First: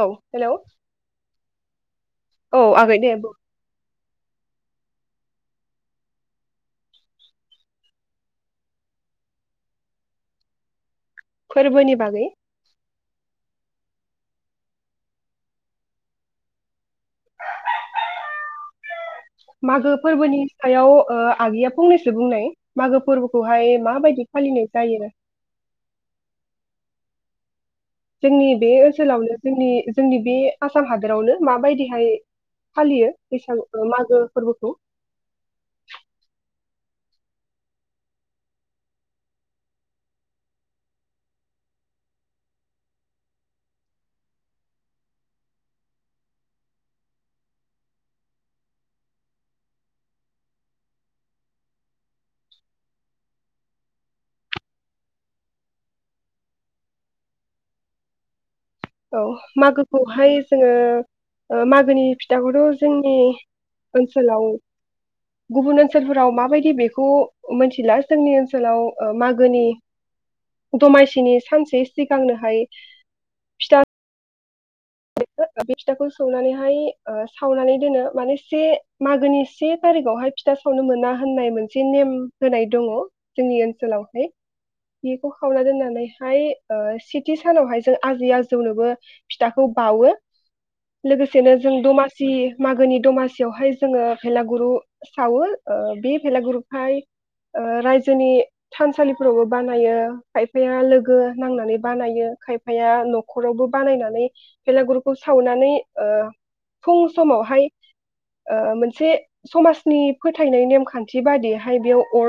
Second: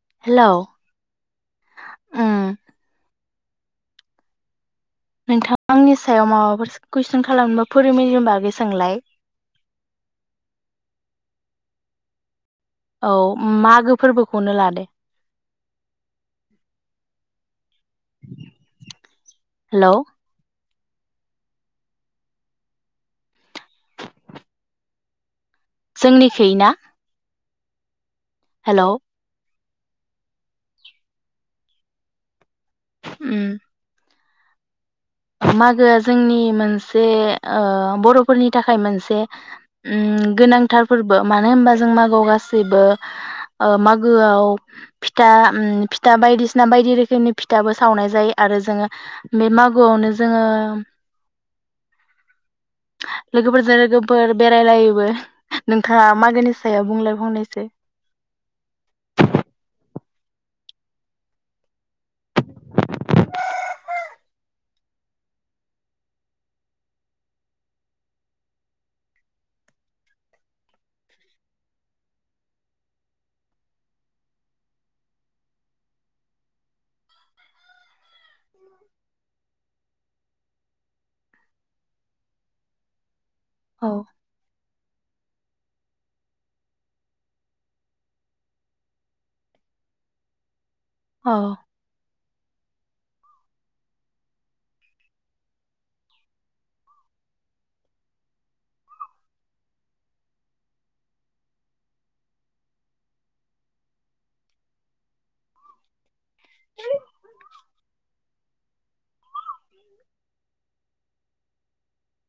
औ hello hello उम औ आगै दे। नोंथांआ आंनि सायाव माबाफोर कुइसन खालामबा फोरबानि बागै सोलाय। फोररबोनि बागै? औ मागो फोरबोखौनो लादो। हेलौ मागो फोरबोनि आखायाव आगैया फंनैसो बुंनाय मागो फोरबोखौहाय माबायदि फालिनाय जायो। जोंनिख ना? जोंनि बे हेलौ ओनसोलावनो जोंनि जोंनि बे आसाम हादोरावनो माबायदिहाय फालियो उम बैसागु मागो। फोरबोखौ मागोआ जोंनि मोनसे ओ बर'फोरनि थाखाय मोनसे ओम गोनांथार फोरबो मानो होनबा जों मागोआव गासैबो मागोआव ओम फिथा फिथा बायदिसिना बायदि रोखोमनि फिथाबो सावनाय जायो आरो जोङो बे मागो गोआवनो जोङो लोगोफोरजों लोगोफोर बेरायलायोबो नोंथाङा मागोनि सायाव बुंलायफावनैसो औ मागोखौहाय जोङो मागोनि फिथाखौथ' जोंनि ओनसोलाव गुबुन ओनसोलफोराव माबायदि बेखौ मिथिला जोंनि ओनसोलाव मागोनि दमासिनि सानसे सिगांनोहाय फिथा बे फिथाखौ सौनानैहाय ओ सावनानै दोनो माने से मागोनि से थारिखावहाय फिथा सावनो मोना होननाय मोनसे नेम होनाय दङ। जोंनि औ ओनसोलावहाय। खौ खावना दोननानैहाय सेथि सानावहाय जों आजै आजौनोबो फिथा खौ बावयो। औ लोगोसेनो जों दमास जि मागोनि दमासियावहाय जोङो भेलागुरु सावो बे ओ भेलागुरुहाय ओ रायजोनि थानसालिफोरावबो बानायो खायफाया लोगो नांनानै बानायो खायफाया न'खरावबो बानायनानै भेला गुरु खौ सावनानै ओ फुं समावहाय। ओ मोनसे समाजनि फोथायनाय नेमखान्थि बादियैहाय बेयाव अर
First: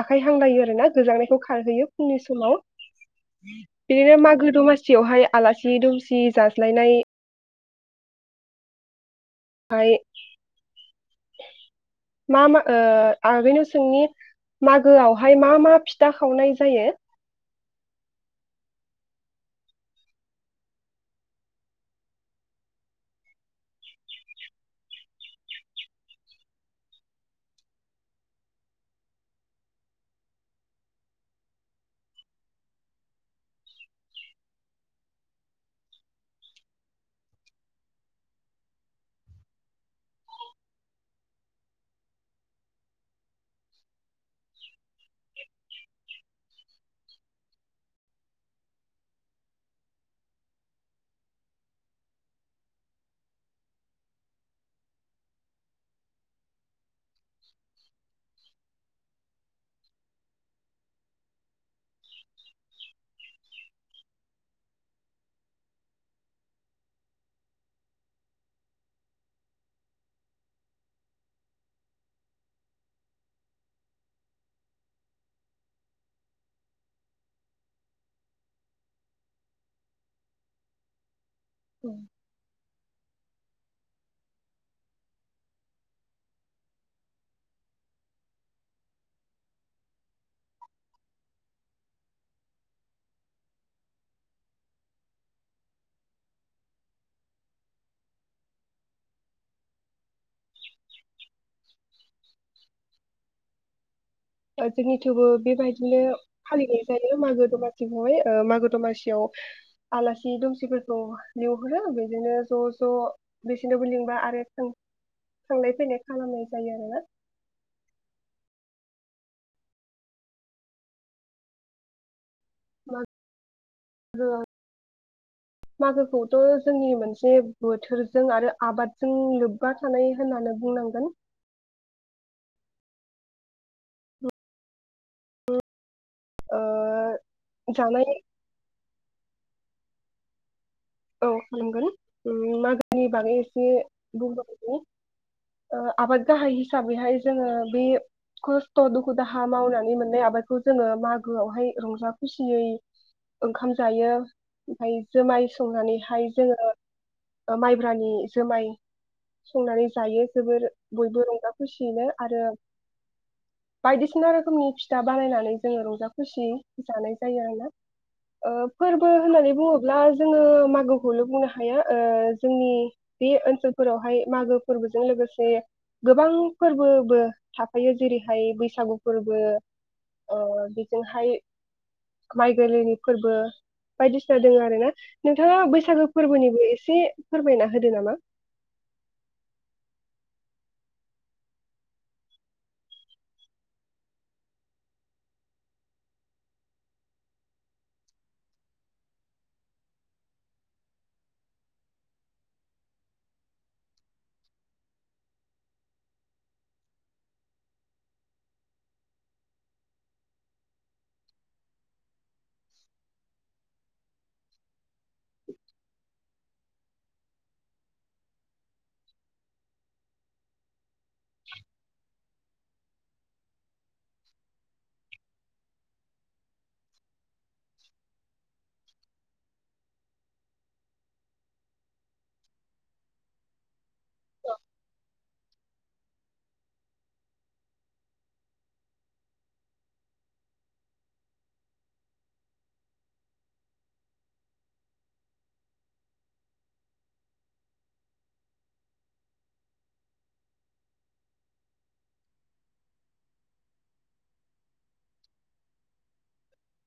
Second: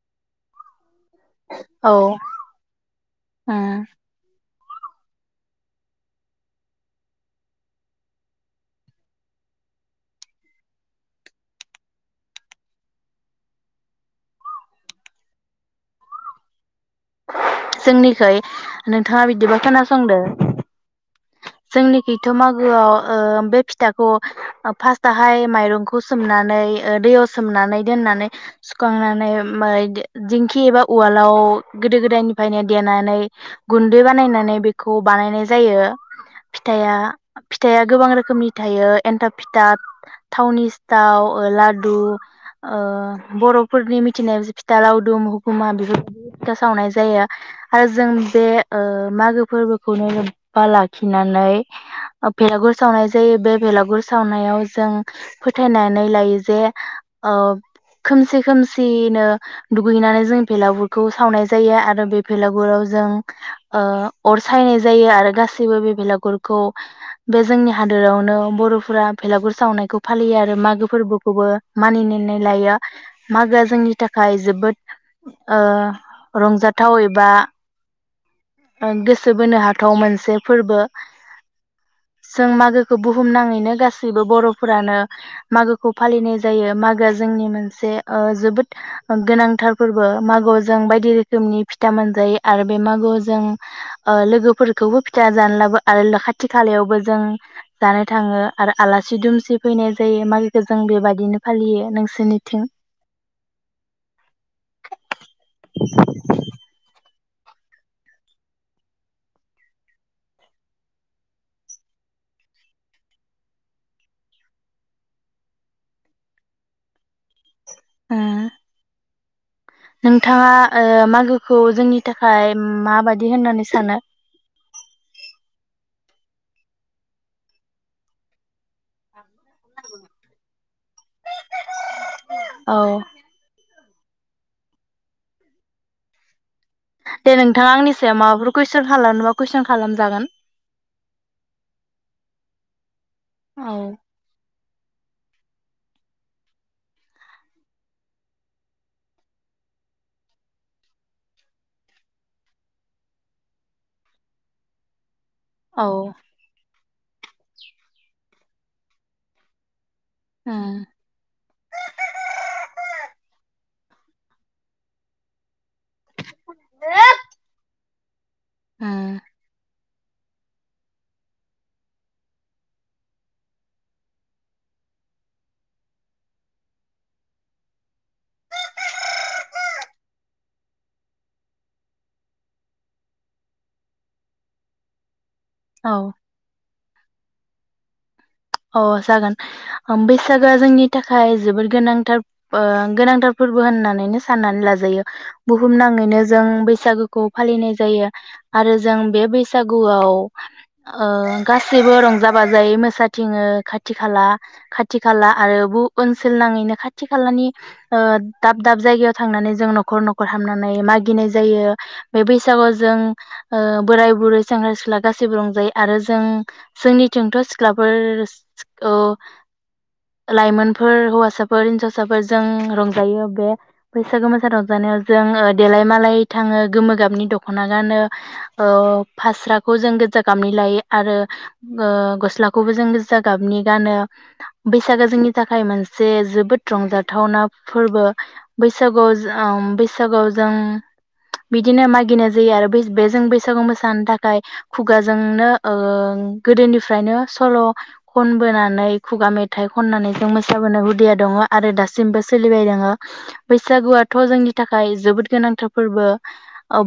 आखाइ हांलायो आरो ना गोजांनायखौ खारहैयो औ फुंनि समाव उम बिदिनो मागो दमासि जवहाय आलासि दसि दुमसि जाज्लायनाय ओमाय मा मा ओ आरबनाव सोंनि मागोआवहाय मा मा फिथा खावनाय जायो। जोंनिखै नोंथाङा बिदिबा खोनासंदो जोंनिखैथ' मागोआव ओ बे फिथाखौ फार्स्टआवहाय माइरंखौ सोमनानै दैयाव सोमनानै दोननानै सुखांनानै दिंखि एबा उवालाव गोदो गोदायनिफ्रायनो देनानै गुन्दै बानायनानै बेखौ बानायनाय जायो फिथाइआ फिथाइया गोबां रोखोमनि थायो एन्थाब फिथा थावनि सिथाव लादु ओ बर'फोरनि मिथिनाय फिथा लावदुम हुखुमा बेफोर थि सावनाय जायो आरो जों बे मागो फोरबोखौनो लोब्बा लाखिनानै बेलागुर सावनाय जायो बे बेलागुर सावनायाव जों फोथायनानै लायो जे खोमसि खोमसिनो दुगैनानै जों बेलागुरखौ सावनाय जायो आरो बे भेलागुराव जों ओ अर सायनाय जायो आरो गासैबो बे भेलागुरखौ बे जोंनि हादोरावनो बर'फोरा भेलागुर सावनायखौ फालियो आरो मागो फोरबोखौबो मानिनानै लायो मागोआ जोंनि थाखाय जोबोद ओ रंजाथाव एबा गोसो बोनो हाथाव मोनसे फोरबो जों मागोखौ बुहुम बुहुमनाङैनो गासैबो बर'फोरानो मागोखौ फालिनाय जायो मागोआ जोंनि मोनसे ओ जोबोद गोनांथार फोरबो मागोआव जों बायदि रोखोमनि फिथा मोनजायो आरो बे मागोआव जों ओ लोगोफोरखौबो फिथा जानलाबो आरो खाथि खालायावबो जों जानो थाङो आरो आलासि दुमसि फैनाय जायो मागोखौ जों बेबायदिनो फालियो नोंसोरनिथिं? ओ जोंनि थिबो बे बायदिनो फालिनाय जायो। बे मागो दमासिखौहाय मागो दमासियाव आलासि दुसिफोरखौ लिंहरो बिदिनो ज' ज' बेसिनावबो लिंबा आरो थांलाय फैलाय खालामनाय जायो आरोना। ओ नोंथाङा ओ मागोखौ जोंनि थाखाय माबायदि होननानै सान सानो? मागोखौथ' जोंनि मोनसे बोथोरजों आरो आबादजों लोब्बा थानाय होननानो बुंनांगोन। औ। ओ दे नोंथाङा आंनि जानाय सायाव माबाफोर कुइसन खालामनोबा कुइसन खालामजागोन। औ खालामगोन ओम मागोनि बागै औ एसे बुंबावदोनि। ओ आबाद गाहाय हिसाबैहाय जोङो बे खस्थ' दुखु दाहा मावनानै मोननाय आबादखौ जोङो मागोआवहाय रंजा खुसियै ओंखाम जायो, ओमफ्राय जोमाय औ संनानैहाय जोङो ओ माइब्रानि जोमाय संनानै जायो जोबोर उम बयबो रंजा खुसियैनो आरो बायदिसिना रोखोमनि फिथा बानायनानै जोङो रंजा खुसिय जानाय जायो आरोना। ओ फोरबो उम होननानै बुङो ब्ला जोङो मागोखौनो बुंनो हायो ओ जोंनि बे ओनसोलफोरावहाय मागो फोरबोजों लोगोसे गोबां फोरबोबो थाफायो जेरैहाय बैसागु फोरबो ओ बेजोंहाय माइ गोरलैनि फोरबो बायदिसिना दोङो आरोना। नोंथाङा औ बैसागो फोरबोनिबो एसे से फोरमायना होदो नामा। अ जागोन बैसागोआ जोंनि थाखाय जोबोद गोनांथार ओ गोनांथार फोरबो होननानैनो साननानै लाजायो। बुहुमनाङैनो जों बैसागुखौ फालिनाय जायो आरो जों बे बैसागुआव ओ गासैबो रंजा बाजायै मोसा थिङो खाथि खाला खाथि खाला आरो बु ओनसोल नाङैनो खाथि खालानि ओ दाब दाब जायगायाव थांनानै जों न'खर न'खर हामनानै मागिनाय जायो। बे बैसागुआव जों ओ बोराय बुरै सेंग्रा सिख्ला गासैबो रंजायो आरो जों जोंनिथिंथ' सिख्ला फोर औ लाइमोन फोर हौसाफोर हिनजावसाफोर जों रंजायो बे बैसागु मोसा रंजानायाव जों ओ देलाय मालाय थाङो गोमो गाबनि दख'ना गानो ओ फास्राखौ जों गोजा गाबनि लायो आरो ओ गस्ला खौबो जों गोजा गाबनि गानो। बैसागोआ जोंनि थाखाय मोनसे जोबोद रंजाथावना फोरबो। बैसागुआव जोओम बैसागुआव जों बिदिनो मागिनाय जायो आरो बै बे जों बैसागु मोसानो थाखाय खुगाजोंनो ओ गोदोनिफ्रायनो सल' खनबोनानै खुगा मेथाइ खननानै जों मोसाबोनो हुदिया दङ आरो दासिमबो सोलिबाय दोङो। बैसागुआथ' जोंनि थाखाय जोबोद गोनांथार फोरबो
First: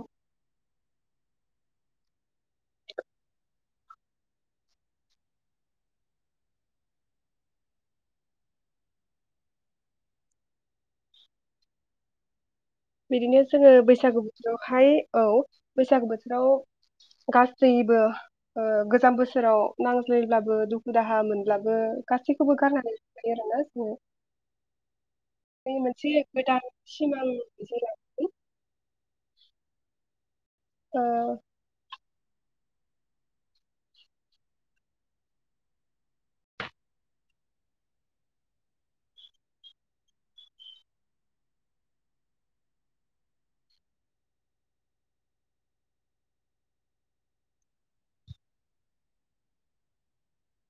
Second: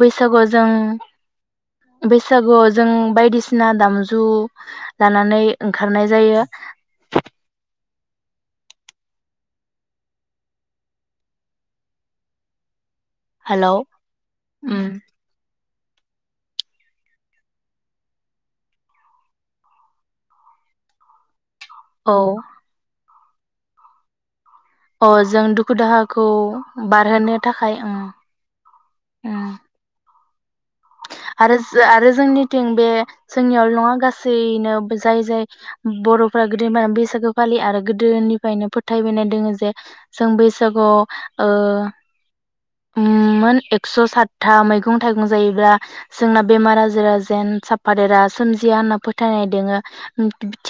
बैसागुआव जों बैसागुआव जों बायदिसिना दामजु लानानै ओंखारनाय जायो। बिदिनो जोङो हेलौ बैसागु उम बोथोरावहाय औ बैसागो बोथोराव गासैबो ओ गोजाम बोसोराव नांज्लायब्लाबो दुखु दाहा मोन ब्लाबो औ गासैखौबो गारनानै रंजायो आरो ना जोङो। अ जों दुखु बे मोनसे दाहाखौ गोदान सिमां बारहोनो थाखाय जे खाय लानानै ओं। ओ ओ आरो जोंनिथिं बे जोंनियावल नङा गासैनो बो जाय जाय बरफ्रा गोदोनिफ्राय बैसागो फालियो आरो गोदोनिफ्रायनो फोथायबोनाय दङो जे जों बैसागुआव मोन ओ एक्स सातथा मैगं थाइगं जायोब्ला जोंना बेमार आजारा जेन साफादेरा सोमजिया होनना फोथायनाय दोङो।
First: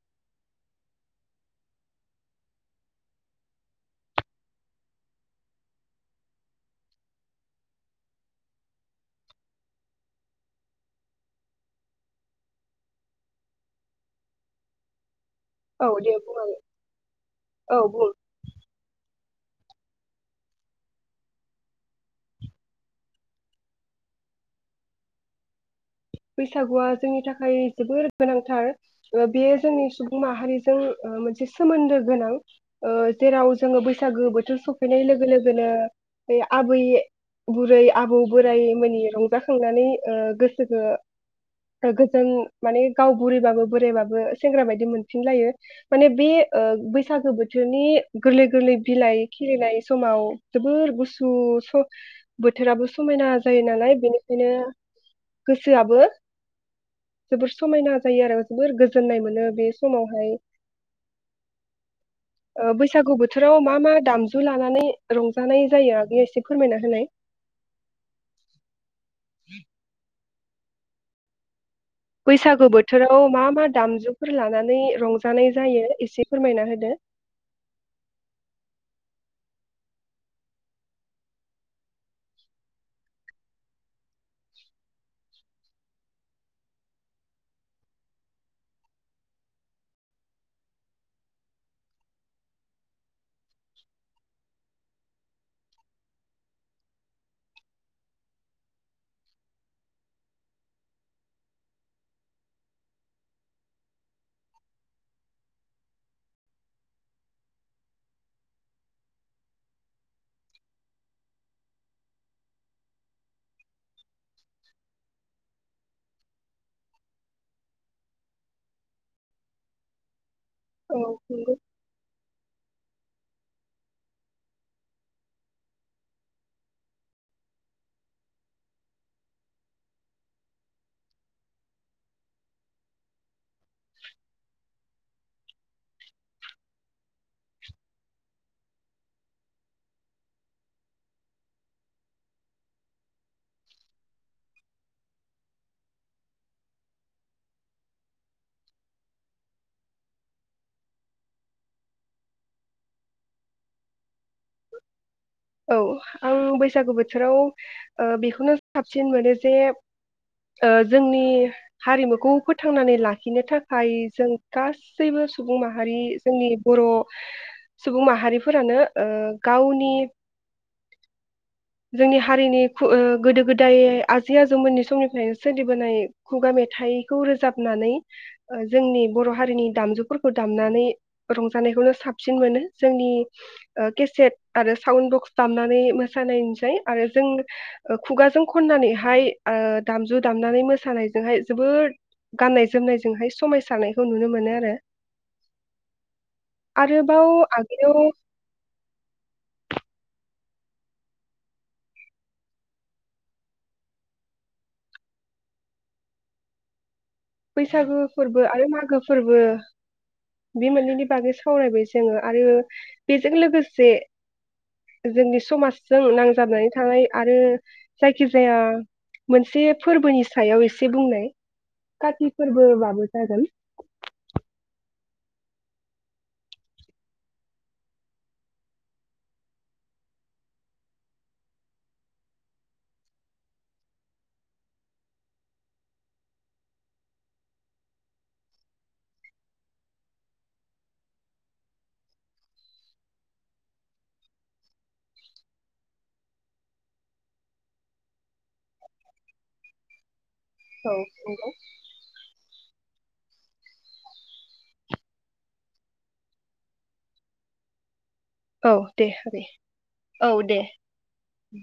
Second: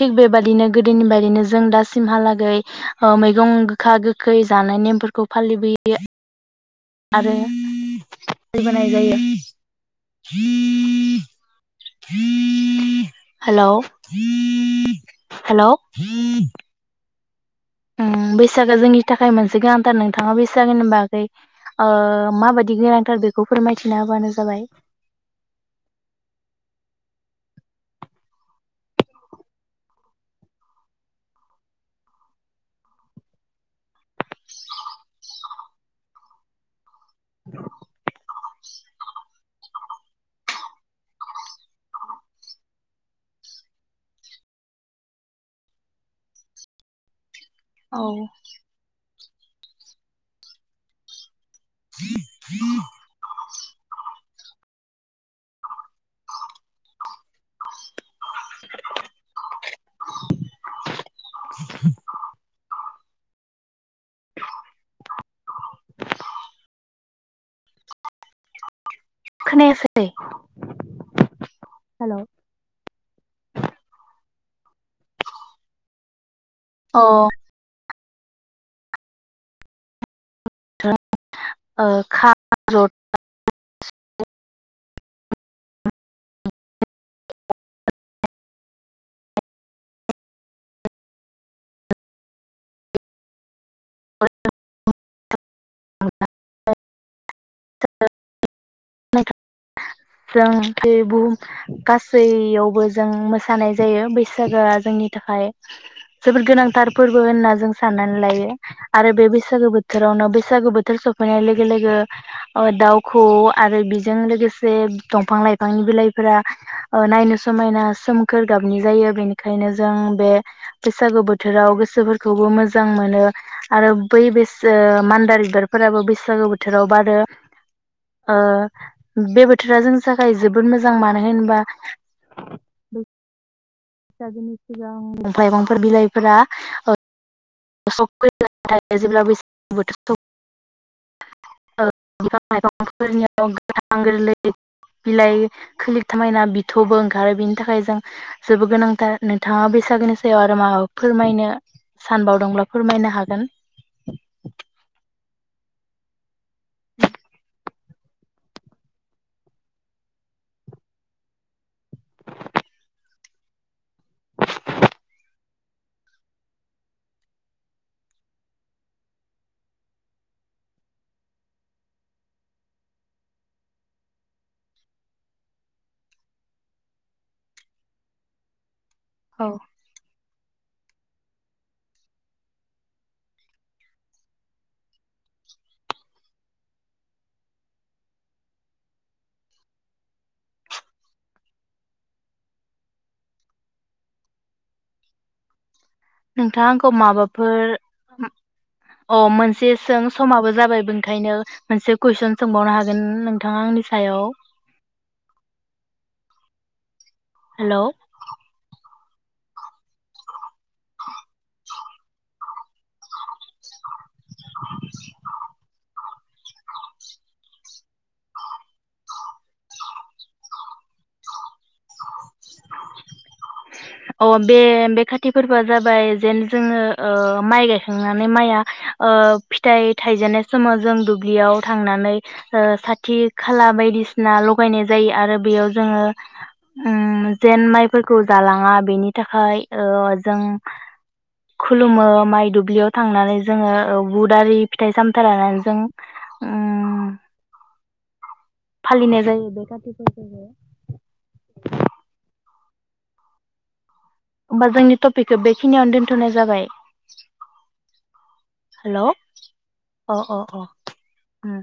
थिग बेबादिनो गोदोनि बायदिनो जों दासिमहालागै मैगं गोखा गोखै जानाय नेमफोरखौ फालिबोयो। आरो [unintelligible] जायो हेलौ हेलौ औ दे बुंनानै औ ओ बुं बैसागो जोंनि थाखाय मोनसे गोनांथार नोंथाङा बैसागोनि बागै ओ माबायदि गोनांथार बेखौ फोरमायथिना होबानो जाबाय। बैसागुआ जोंनि थाखाय जोबोर गोनांथार ओ बेयो जोंनि सुबुं माहारिजों ओ मोनसे सोमोन्दो गोनां ओ जेराव जोंङो बैसागो बोथोर सफैनाय लोगो लोगोनो बे आबै बुरै आबौ बोराय मैनि रंजाखांनानै गोसो [unintelligible] गोन माने गाव बुरैबाबो बोरायबाबो सेंग्रा बायदि मोनफिनलायो माने बे ओ बैसागो बो बिनि औ गोरलै गोरलै बिलाइ खिलिनाय समाव जोबोर गुसु बोथोराबो समायना जायो नालाय बेनिखायनो गोसोबो जोबोर समायना जायो आरो जोबोर गोजोननाय मोनो बे समावहाय ओ बै बैसागु बोथोराव मा मा दामजु लानानै रंजानाय जायो आगैयाव एसे फोरमायना होनाय खोनायाखै। बैसागु बोथोराव मा मा दामजुफोर लानानै रंजानाय जायो एसे फोरमायना होदो ओ ओ खाम जथा सिफुं [unintelligible] जों बे बुहुम गासैयावबो जों मोसानाय जायो बैसागोआ जोंनि थाखाय जोबोद गोनांथार फोरबो होनना जों साननानै लायो। आरो बे बैसागो बोथोरावनो बैसागो बोथोर सफैनाय लोगो लोगो ओ दाउखौ आरो बिजों लोगोसे दंफां लाइफांनि बिलाइफोरा नायनो समायना सोमखोर गाबनि जायो बेनिखायनो जों बे औ बैसागु नंगौ बोथोराव गोसोफोरखौबो मोजां मोजां मोनो आरो बै मान्दार बिबारफोराबो बैसागो बोथोराव बारो ओ बे बोथोरा जोंनि थाखाय जोबोद मोजां मानो होनोबा फिसाजोनि सिगां लाइफांफोर बिलाइफोरा स जेब्ला बैसाग बोथोर बिफां लाइफांफोरनियाव गोथां गोरलै बिलाइ खलि थामायना बिथबो ओंखारो बिनि थाखाय जों जोबोद गोनांथार नोंथाङा बैसागोनि सायाव आरो माबा फोरमायनो सानबाव दं फोरमायनो हागोन औ आं बैसागु बोथोराव ओ बेखौनो साबसिन मोनो जे जोंनि हारिमुखौ फोथांनानै लाखिनो थाखाय जों गासैबो सुबुं माहारि जोंनि बर सुबुं माहारिफोरानो ओ गावनि जोंनि हारिनि ओ गोदो गोदाय आजै आजौमोननि समनिफ्रायनो सोलिबोनाय खुगा मेथाइखौ रोजाबनानै जोंनि बर' औ हारिनि दामजुफोरखौ दाम नानो रंजानायखौनो साबसिन मोनो जोंनि ओ केसेट आरो साउन बक्स दामनानै मोसानाय आरो जों खुगाजों खननानैहाय ओ दामजु दामनानै मोसानायजोंहाय जोबोर गाननाय जोमनायजोंहाय समायसारनायखौ नुनो मोनो आरो नोंथां आंखौ आरोबाव माबाफोर आगोलाव अ मोनसे सों समाबो जाबाय ओंखायनो मोनसे कुइसन सोंबावनो हागोन नोंथाङा आंनि सायाव हेलौ बैसागो फोरबो आरो मागो फोरबो बे मोननैनि बागै सावरायबाय जोङो आरो जों लोगोसे जोंनि समाजजों नांजाबनानै थानाय आरो जायखिजाया मोनसे फोरबोनि सायाव एसे बुंनाय काति फोरबोबाबो जागोन अ बे बे खाथि फोरबोआ जाबाय जेन जोङो ओ माइ गायखांनानै माइआ ओ फिथाइ थाइजेननाय समाव जों दुब्लियाव थांनानै ओ साथि खाला बायदिसिना लगायनाय जायो आरो बेयाव जोङो ओम जेन माइफोरखौ जालां थाङा बेनि थाखाय ओ जों खुलुमो माइ दुब्लियाव थांनानै जोङो बुद आरि फिथाइ सामथाइ लानानै जों फालिनाय जायो बे काति फोरबोखौ औ बुं होमबा जोंनि टपिकखौ बेखिनियावनो दोनथ'नाय जाबाय औ हेल' दे अ औ अ दे अ उम